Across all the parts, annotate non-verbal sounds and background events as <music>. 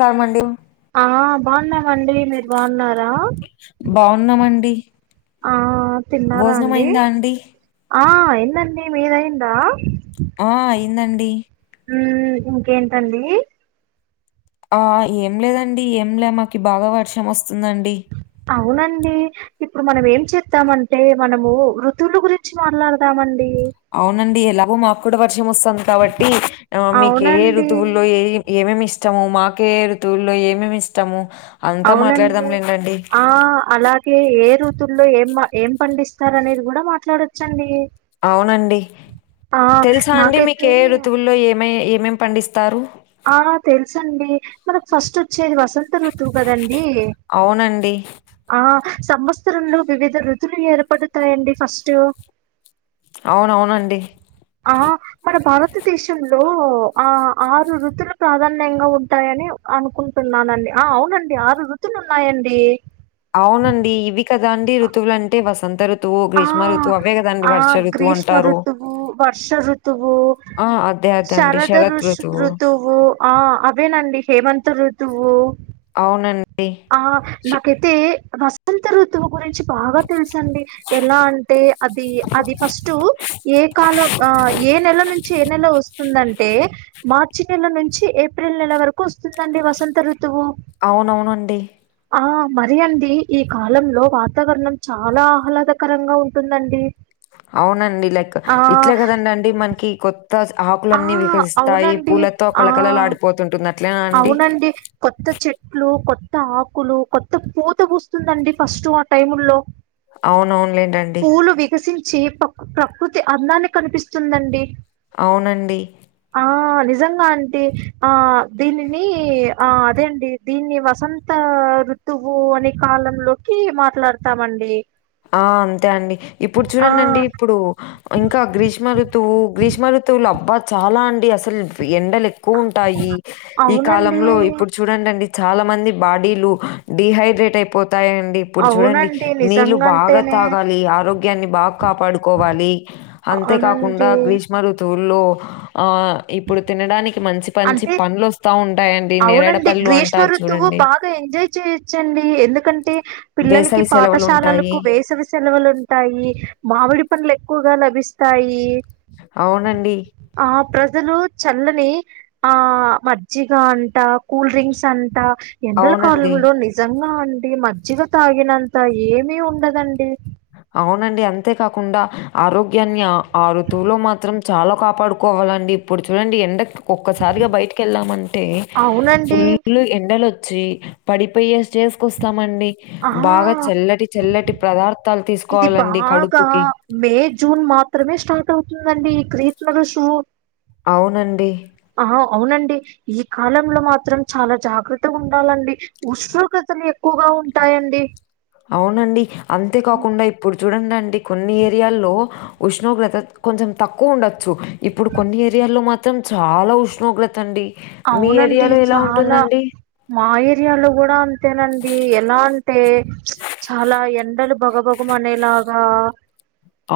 కామండి ఆ బాగున్నామండి మీరు బాగున్నారా బాగున్నామండి ఆ తిన్నారా భోజనం అండి అయిందా ఆ అయింది మీది ఆయిందా ఆ అయిందండి ఉ ఇంకేంటి అండి ఆ ఏం లేదండి ఏం లే మాకి బాగా వర్షం వస్తుందండి అవునండి ఇప్పుడు మనం ఏం చెద్దామంటే మనము ఋతువులు గురించి మాట్లాడదామండి అవునండి ఎలాగో మాకుడా వ వర్షం వస్తంది కాబట్టి మీకు ఏ ఏ అవునండి ఋతువుల్లో ఏ ఏమేమి ఇస్త ఇష్టము మాకే ఋతువుల్లో ఏమేమి ఇష్టము అంతా మాట్లాడదాం అవునండి లేండండి ఆ అలాగే ఏరు తుల్లో ఏం ఏం పండిస్తారు అనేది కూడా మాట్లాడచ్చు అండి అవునండి తెలుసా అండి నాకైతే మీకే ఏ ఋతువుల్లో ఏమే ఏమేమి పండిస్త ఆ తెలుసు అండి మనకు ఫస్ట్ వచ్చేది వసంత ఋతువు కదండీ అవునండి ఆ సంవత్సరంలో వివిధ ఋతువులు ఏర్పడతాయండి ఫస్ట్ అవునవును అండి ఆ మన భారతదేశంలో ఆ ఆరు ఋతులు ప్రాధాన్యంగా ఉంటాయ నీ అనుకుంటున్నానండి ఆ అవునండి ఆరు ఋుతులు ఉన్నాయండి అవునండి ఇవి కదాండి ఋతువులంటే వసంత ఋతు ఆ ఆ గ్రీష్మ అంటారు. ఋతువు, వర్ష ఋతువు ఆ! అదే అదే అండి. శరద శరత్ ఋష్ ఋతువు ఆ అవేనండి హేమంత్ ఋతువు అవునండి ఆ షి నాకైతే వసంత ఋతువు గురించి బాగా తెలుస అండి ఎలా అంటే అది అది ఫస్ట్ ఏ కాలం ఏ నెల నుంచి ఏ నెల వస్తుందంటే మార్చి నెల నుంచి చి ఏప్రిల్ నెల వరకు వస్తుందండి వసంత ఋతువు అవునవునండి. ఆ మరి అండి ఈ కాలంలో వాతావరణం చాలా ఆహ్లాదకరంగా ఉంటుంది అండి అవునండి లైక్ ఇట్లే కదండడి అండి మనకి కొ ఆ! ఆకులన్నీ వికసిస్తాయి అవునండి. పూలతో ఆ! కలకలలు ఆడిపోతుంటున్న అవునండి కొత్త చెట్లు కొ కొత్త ఆకులు కొత్త పూత వస్తుందండి ఫస్ట్ ఆ టైము లో అవునవునులేంటండి చేపక్ ప్రకృతి అందాన్ని కనిపిస్తుందండి అవునండి ఆ నిజంగా అంత ఆ దీనిని ఆ అదే అండి దీన్ని వసంత ఋతువు అనే కాలంలోకి మాట్లాడతామండి ఆ అంతే అండి ఇప్పుడు ఆ చూడండి ఇప్పుడు ఇంకా గ్రీష్మ ఋతువు గ్రీష్మ ఋతు తులభ చాలా అండి అసలు ఎండలు ఎక్కువ ఉంటాయి ఈ అవునండి కాలంలో ఇప్పుడు చూడండి చాలా మంది బాడీలు డిహైడ్రేట్ అయిపోతాయిండి ఇప్పుడు చూడండి అవునండి నీళ్ళు బాగా నిజంగంటేనే తాగాలి ఆరోగ్యాన్ని బాగా కాపాడుకోవాలి అంతేకాకుండా అవునండి గ్రీష్మ ఋతు ఊలో ఆ ఇప్పుడు తినడానికి మంచి మంచి అంటే పనులు వస్తా ఉంటా అవునండి గ్రీష్మ ఋతువు బాగా ఎంజాయ్ చేయొచ్చండి ఎందుకంటే పిల్లలకి వేసవి సెలవులుంటాయి. పాఠశాలలకు వేసవి సెలవులు ఉంటాయి మామిడి పనులు ఎక్కువగా స్తాయి అవునండి. ఆ ప్రజలు చల్లని ఆ మజ్జిగ అంటా కూల్ డ్రింక్స్ అంటా ఎండల అవునండి. కాలంలో నిజంగా అండి మజ్జిగ తాగినంత ఏమి ఉండదండి అవునండి అంతేకాకుండా ఆరోగ్యాన్ని ఆ ఆ ఋతువులో మాత్రం చాలా కాపాడుకోవాలండి ఇప్పుడు చూడండి ఎండ ఒక్కసారిగా బయటికి వెళ్ళామంటే అవునండి ఫుల్ ఎండలు వ వచ్చ పడిపోయ చేసుకొస్తామండి ఆ బాగా చల్లటి చెల్లటి పదార్థ ఇది బాగా మే జూన్ మాత్రమే స్టార్ట్ అవుతుందండి ఈ గ్రిష్మ రూతువు అవునండి ఆ అవునండి ఈ కాలంలో మాత్రం చాలా జాగ్రత్తగా ఉండాలండి ఉష్ణోగ్రతలు ఎక్కువగా ఉంటాయండి అవునండి అంతే కాకుండా ఇప్పుడు చూడండి అండి కొన్ని ఏరియాల్లో ఉష్ణోగ్రత కొంచెం తక్కువ ఉండొచ్చు ఇప్పుడు కొన్ని ఏరియాల్లో మాత్రం చాలా ఉష్ణోగ్రత అండి మీ అవునండి ఏరియాలో ఎలా చాలా ఉంటుందండి మా ఏరియాలో కూడా అంతేనండి ఎలా అంటే చ్ చాలా ఎండలు బగబగం అనేలాగా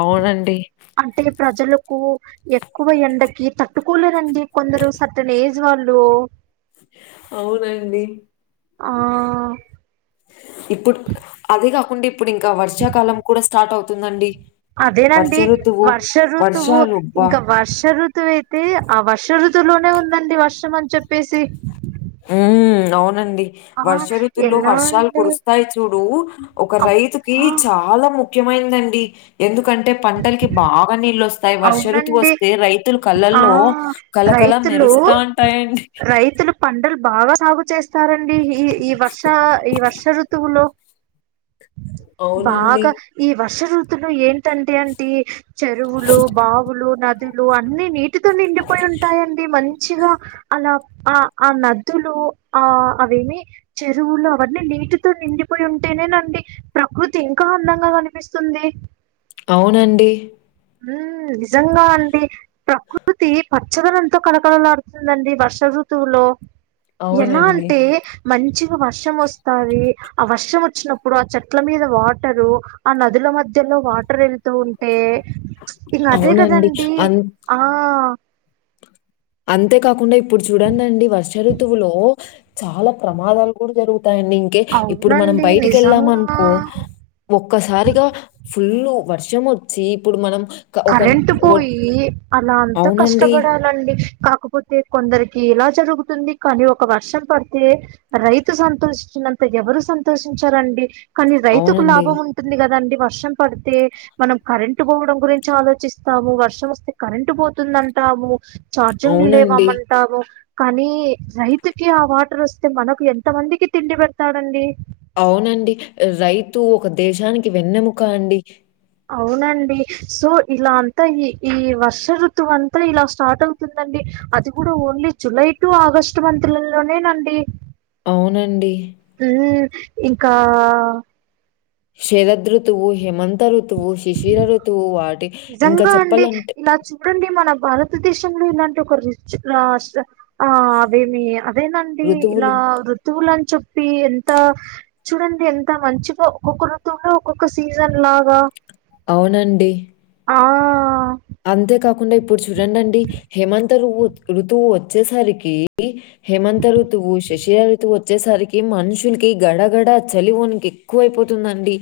అవునండి. అంటే ప్రజలు కో ఎక్కువ ఎండకి తట్టుకోలేరండి కొందరు సర్టన్ ఏజ్ వాళ్ళు అవునండి ఆ ఇప్పుడు అదే కాకుండా ఇప్పుడు ఇంకా వర్షాకాలం కూడా స్టార్ట్ అవుతుందండి వర్ష అదేనండి ఋతువు వర్ష ఋతువు వర్షాలు అబ్బా ఇంకా వర్ష ఋతువు అయితే ఆ వర్ష ఋతువు త్తలోనే ఉందండి వర్షం అని చెప్పేసి ఉమ్మ్ అవునండి ఆ వర్ష ఋతులో ఎలా వర్షాలు అండి కురుస్తాయి చూడు ఒక రైతుకి అబ్బా చాలా ము ఖ్యమైందండి ఎందుకంటే పంటలకి బాగా నీళ్ళ వస్త వాయి వర్ష ఋతువు అవునండి వస్తే రైతులు ఆ కళ్ళల్లో కలకల రైతులు మెరుస్తా ఉంటాయండి రైతులు పంటలు బాగా సాగు చేస్తారండి ఈ ఈ వర్ష ఈ వర్ష ఋతువులో అవునండి బాగా ఈ వర్ష ఋతులు ఏంటంటే అంటే చెరువులు బావులు నదులు అన్ని నీటితో నిండిపోయి ఉంటాయి అండి మంచిగా అలా ఆ ఆ నద్దులు ఆ అవేమీ చెరువులు అవన్నీ నీటితో నిండిపోయి ఉంటేనేనండి ప్రకృతి ఇంకా అందంగా కనిపిస్తుంది అవునండి హమ్ నిజంగా అండి ప్రకృతి పచ్చదనంతో కలకలలాడుతుందండి వర్ష ఋతువులో ఎలా అవునండి అంటే మంచిగా వర్షం వస్తాది ఆ వర్షం వచ్చినప్పుడు ఆ చెట్ల మీద వాటరు ఆ నదులు మధ్యలో వాటర్ వెళ్తూ ఉంటే ఇంగ అదే అవునండి కదండి అం ఆ అంతేకాకుండా ఇప్పుడు చూడండి అండి వర్ష ఋతువులో చాలా ప్రమాదాలు కూడా జరుగు తాయి అండి ఇంకే ఇప్పుడు మనం అవునండి బయటికి వెళ్ళాం అనుకో నిజంగా ఒక్కసారిగా ఫుల్లు వర్షం వచ్చి ఇప్పుడు మనం క ఒక కరెంట్ ఒ పోయి అలా అంతా అవునండి. కష్టపడాలండి కాకపోతే కొందరికి ఇలా జరుగుతుంది కానీ ఒక వర్షం పడితే రైతు సంతోషం నంత ఎవరు సంతోషించారండి కానీ రైతుకు అవునండి. లాభం ఉంటుంది కదండి వర్షం పడితే మనం కరెంటు పోవడం గురించి ఆలోచిస్తాము వర్షం వస్తే కరెంటు పోతుంది అంటాము చార్జింగ్ అవునండి. లేవ్వమంటాము కానీ రైతుకి ఆ వాటర్ వస్తే మనకు ఎంత మందికి తిండి పెడతాడండి అవునండి రైతు ఒక దేశానికి వెన్నెముక అండి అవునండి సో ఇలా అంతా ఈ ఈ వర్ష ఋతువు అంతా ఇలా స్టార్ట్ అవుతుందండి అది కూడా only July to August month లోనేనండి అవునండి ఇంకా షరద్ ఋతవు హేమంత ఋతువు శిశిర ఋతువు వాడు నిజంగా అండి ఇలా చూడండి మన భారతదేశంలో ఇలాంటి ఒక రిచ్ రాష్ట్ర ఆ అవేమి అదేనండి ఇలా ఋతువులు ఋతువులని చే పి ఎంత చూడండి ఎంత మంచిగా ఒక్కొక్క ఋతువుల్లో ఒక్కొక్క సీజన్ లాగా అవునండి ఆ అంతే కాకుండా ఇప్పుడు చూడండి అండి హేమంత బు ఋతువు వచ్చేసరికి హేమంత ఋతువు శశిర ఋతు తువు వచ్చేసరికి మనుషులకి గడగడ చలి వణికి ఎక్కువ అయిపోతుందండి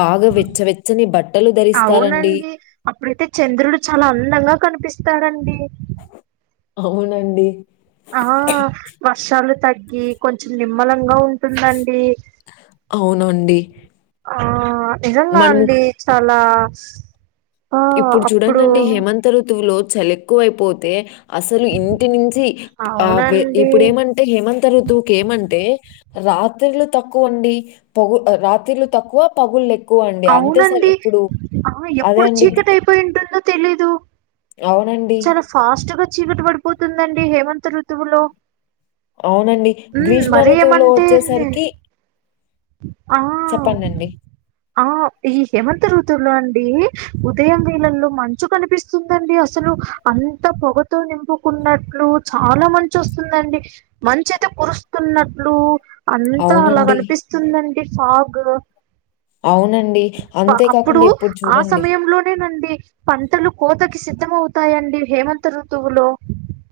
బాగా వెచ్చవెచ్చని బట్టలు ధరిస్తారండి ఇంద్రుడు చాలా అందంగా కనిపిస్తాడండి అవునండి ఆ వర్షాలు తగ్గి కొంచెం నిమ్మలంగా ఉంటుందండి అవునండి ఆ నిజంగా మనము అండి చాలా బస్ ఇప్పుడు చూడండి అండి హేమంత ఋతువులో చలెక్కువ అయిపోతే అసలు ఇంటి నుంచి ఆ అవునండి ఇప్పుడు ఏమంటే హేమం ఋతువు ఏమంటే రాత్రిలు తక్కువండి పగు రాత్రిలు తక్కువ పగులు అవునండి ఆ అదే ఎప్పుడు అండి. గ్- చీకటి ఐ పోయింటుందో తెలీదు అవునండి. చాల ఫాస్ట్ చీకటి పడిపోతుందండి హేమంత ఋతువులో అవునండి. ఉ 'గ్రీష్మ మరి ఋతువులో' ఏమంటే అండి చెప్పండి అండి ఆ ఈ హేమంత ఋతువులో అండి ఉదయం వేళ్లల్లో మంచు కనిపిస్తుందండి అసలు అంత పొగతో నింపుకున్నట్లు చాల మంచు వస్తుందండి మంచి అయితే కు కురుస్తున్నట్లు అంతా అలా అవునండి. కనిపిస్తుందండి సాగ్ అవునండి. అంతే అప్పుడు కాకుండా ఇప్పుడు ఆ చూడండి సమయంలో నేనండి పంటలు కోత సిద్ధమవుతాయండి హేమంత ఋతువులో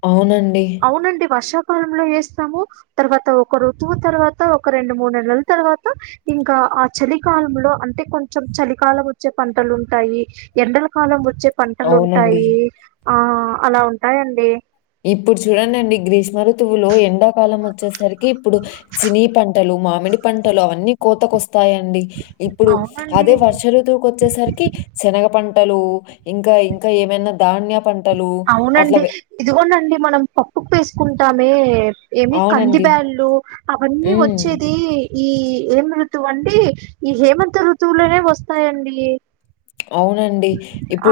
అవునండి కాలంలో ఎస్తాము తర్వాత ఒక ఋతువు తర్వాత ఒక రెండు మూడు నెలల తర్వాత ఇంక ఆ చలికాలంలో అంటే కొంచెం చలికాలం వచ్చే పంటలు ఉంటాయి ఎండల కాలం వచ్ వచ్చే పంటలు అవునండి. ఉంటాయి ఆ అలా ఉంటాయండి ఇప్పుడు చూడండిండి గ్రీష్మ ఋతువులో ఎండాకాలం వచ్చేసరికి ఇప్పుడు సినీ పంటలు మామిడి పంటలు అన్నీ కోతకొస్ స్తాయండి ఇప్పుడు అవునండి. అదే వర్ష ఋతువుకి వచ్చేసరికి శనగ పం పంటలు ఇంక ఇంక ఏమైనా ధాన్య పం అవునండి ఇదిగోండండి మనం పప్పుకు వేసుకుంటామే ఏమి కంది అవునండి. బ్యాలు అవన్నీ హ్మ్. వచ్చేది ఈ ఏం ఋతువు అండి ఈ హేమంత ఋతువులోనే వస్తాయండి అవునండి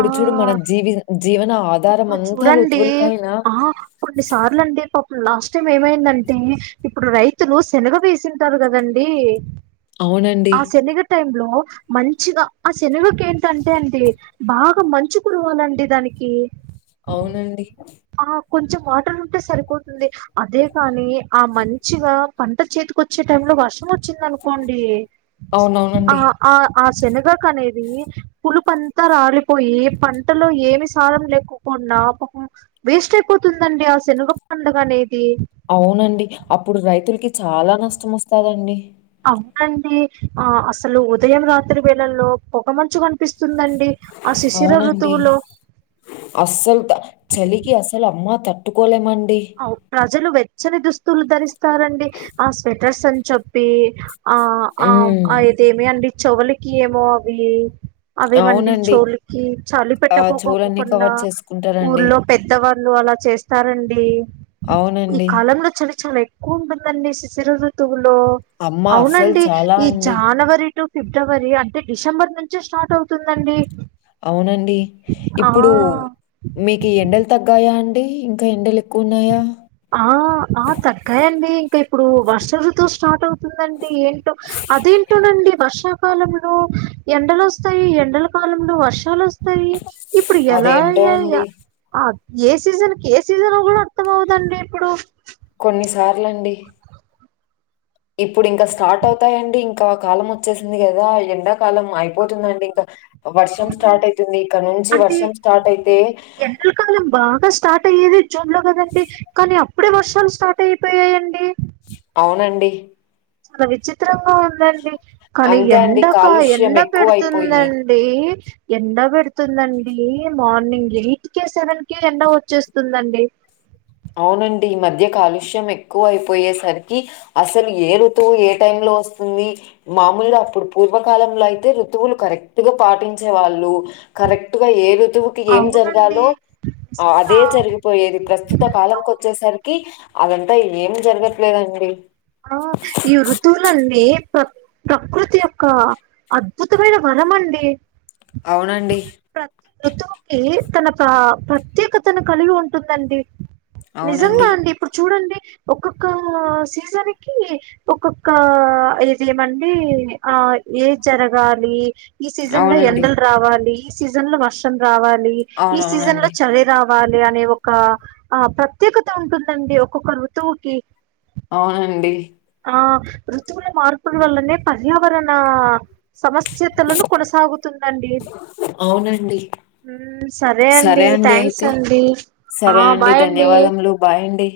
ఆ చూడు మన జీవి జీవన ఆధారం ఇప్పుడు అంతా చూడండి ఋతువుల పైన ఆ కొన్ని సర్లండి <unintelligible> లాస్ట్ టైం ఏమైందంటే ఇప్పుడు రైతులు శనగ వేసింటారు కదండీ అవునండి. ఆ సెనగ టైమ్ లో మంచిగా ఆ శనగకి ఏంటంటే అండి బాగ మంచు కురవాలండి దానికి అవునండి ఆ కొంచెం వాటర్ ఉంటే సరిపోతుంది అదే కాని ఆ మంచిగా పంట చే వచ్చే టైమ్ లో వర్షం వచ్చింది అనుకోండి ఆ అవునవునండి. ఆ ఆ శనగక అనేది పు అంతా రాలిపోయి పంటలో ఏమి సారంం లేకోకుండా పాపం వేస్ట్ అయిపోతుందండి అసలు ఆ శనగ పంట అనేది అవునండి అప్పుడు రైతులకి చాలా నష్టం వస్తాదండి అవునండి ఆ అసలు ఉదయం రాత్రి వేళల్లో పొగమంచు కొంట కప్పిస్తుందండి ఆ శిశిర అవునండి. ఋతువులో అస్సలు చలికి అస్సలు అమ్మా తట్టుకోలేమం ప్రజలు వెచ్చని దుస్తులు ధరిస్తారండి ఆ స్వెటర్స్ అని చెప్పి ఆ ఆ హ్మ్. అ ఇదేమి అండి చెవులకి ఏమో అవి అవేమండి అవునండి. చోలకి చలి ఆ! చెవులన్నీ పెట్టకోకుండ కవర్ చేసుకుంటారండి. ఊర్లో పెద్ద వాళ్ళు అలా చేస్తారండి ఈ అవునండి. కాలంలో చలి చాలాఎక్కువ ఉంటుందండి శిశిర ఋ లో అమ్మ అస్సలు అవునండి చాలా ఈ అండి. జానవరి టు ఫిబ్రవరి అంటే డిసెంబర్ నుంచే స్టార్ట్ అవుతుందండి అవునండి ఆ ఇప్పుడు మీకు ఎండలు తగ్గాయా అ అంటే ఇంకా ఎండలు ఎక్కువ ఉన్నాయా ఆ ఆ తగ్గాయి అండి ఇప్పుడు వర్ష ఋతువు స్టార్ట్ అవుతుందండి ఏంటో అదేంటోనండి వర్షాకాలంలో ఎండలు వస్తాయి ఎండల కాలంలో వర్షాలు వస్తాయి ఇప్పుడు ఎలా అదేంటో అయ్యాయి అండి. ఏ సీజన్ కి ఏ సీజన్ కూడా అర్థం కాదు కాదండి ఇప్పుడు కొన్నిసార్లాండి ఇప్పుడు ఇంకా స్టార్ట్ అవుతాయండి ఇంకా కాలం వచ్చేసింది కదా ఎండాకాలం అయిపోతుందండి ఇంకా వర్షం అవునండి స్టార్ట్ అవుతుంది ఇక్క నుంచి అంటే వర్షం స్టార్ట్ అయితే ఎండాకాలం బాగా స్టార్ట్ అయ్యేది జూన్ లో కదండి కానీ అప్పుడే వర్షాలు స్టార్ట్ అయిపోయాయండి అవునండి చాలా విచిత్రంగా ఉందండి కానీ అంతే అండి ఎండక కాలుష్యం ఎండ ఎక్కువైపోయి పెడుతుందండి ఎండ పెడుతుందండి మార్నింగ్ ఎయిట్ కె సెవెన్ కె ఎండ వచ్చేస్తుందండి అవునండి ఈ మధ్య కాలుష్యం ఎక్కువ అయిపోయేసరికి అసలు ఏ రుతువు ఏ టైమ్ లో వస్తుంది మామూలుగా అప్పుడు పూర్వకాలంలో అయితే ఋతువులు కరెక్ట్ గా పాటించే వాళ్ళు కరెక్ట్ గా ఏ ఋతువుకి ఏం అవునండి జరగాలో నిజంగా అదే జరిగిపోయేది ప్రస్తు కాలంకు వచ్చేసరికి అదంతా ఏం జరగట్లేదండి ఆ ఈ ఋతువులండి ప్ర ప్రకృతి యొక్క అద్భుతమైన వరం అండి అవునండి ఋతువుకి తన ప్ర ప్రత్యేకతను కలిగి ఉంటుందండి నిజంగా అవునండి. అండి ఇప్పుడు చూడండి ఒక్కొక్క సీజన్ ఒక్కొక్క ఇదిమంటే ఆ ఏది జరగాలి ఈ సీజన్ లో అవునండి. ఎండలు రావాలి ఈ సీజన్ లో వర్షం రావాలి ఈ సీజన్ లో అవునవునండి. చలి రావాలి అనే ఒక ఆ ప్రత్యేకత ఉంటుందండి ఒక్కొక్క ఋతువుకి అవునండి ఆ ఋతువుల మార్పుల వల్లనే పర్యావరణ సమస్యతలను కొనసాగుతుందండి అవునండి ఉమ్, సరే అండి థ్యాంక్స్ అయితే అండి ఆ సరే అండి బాయ్ ధన్యవాదములు బాయ్ అండి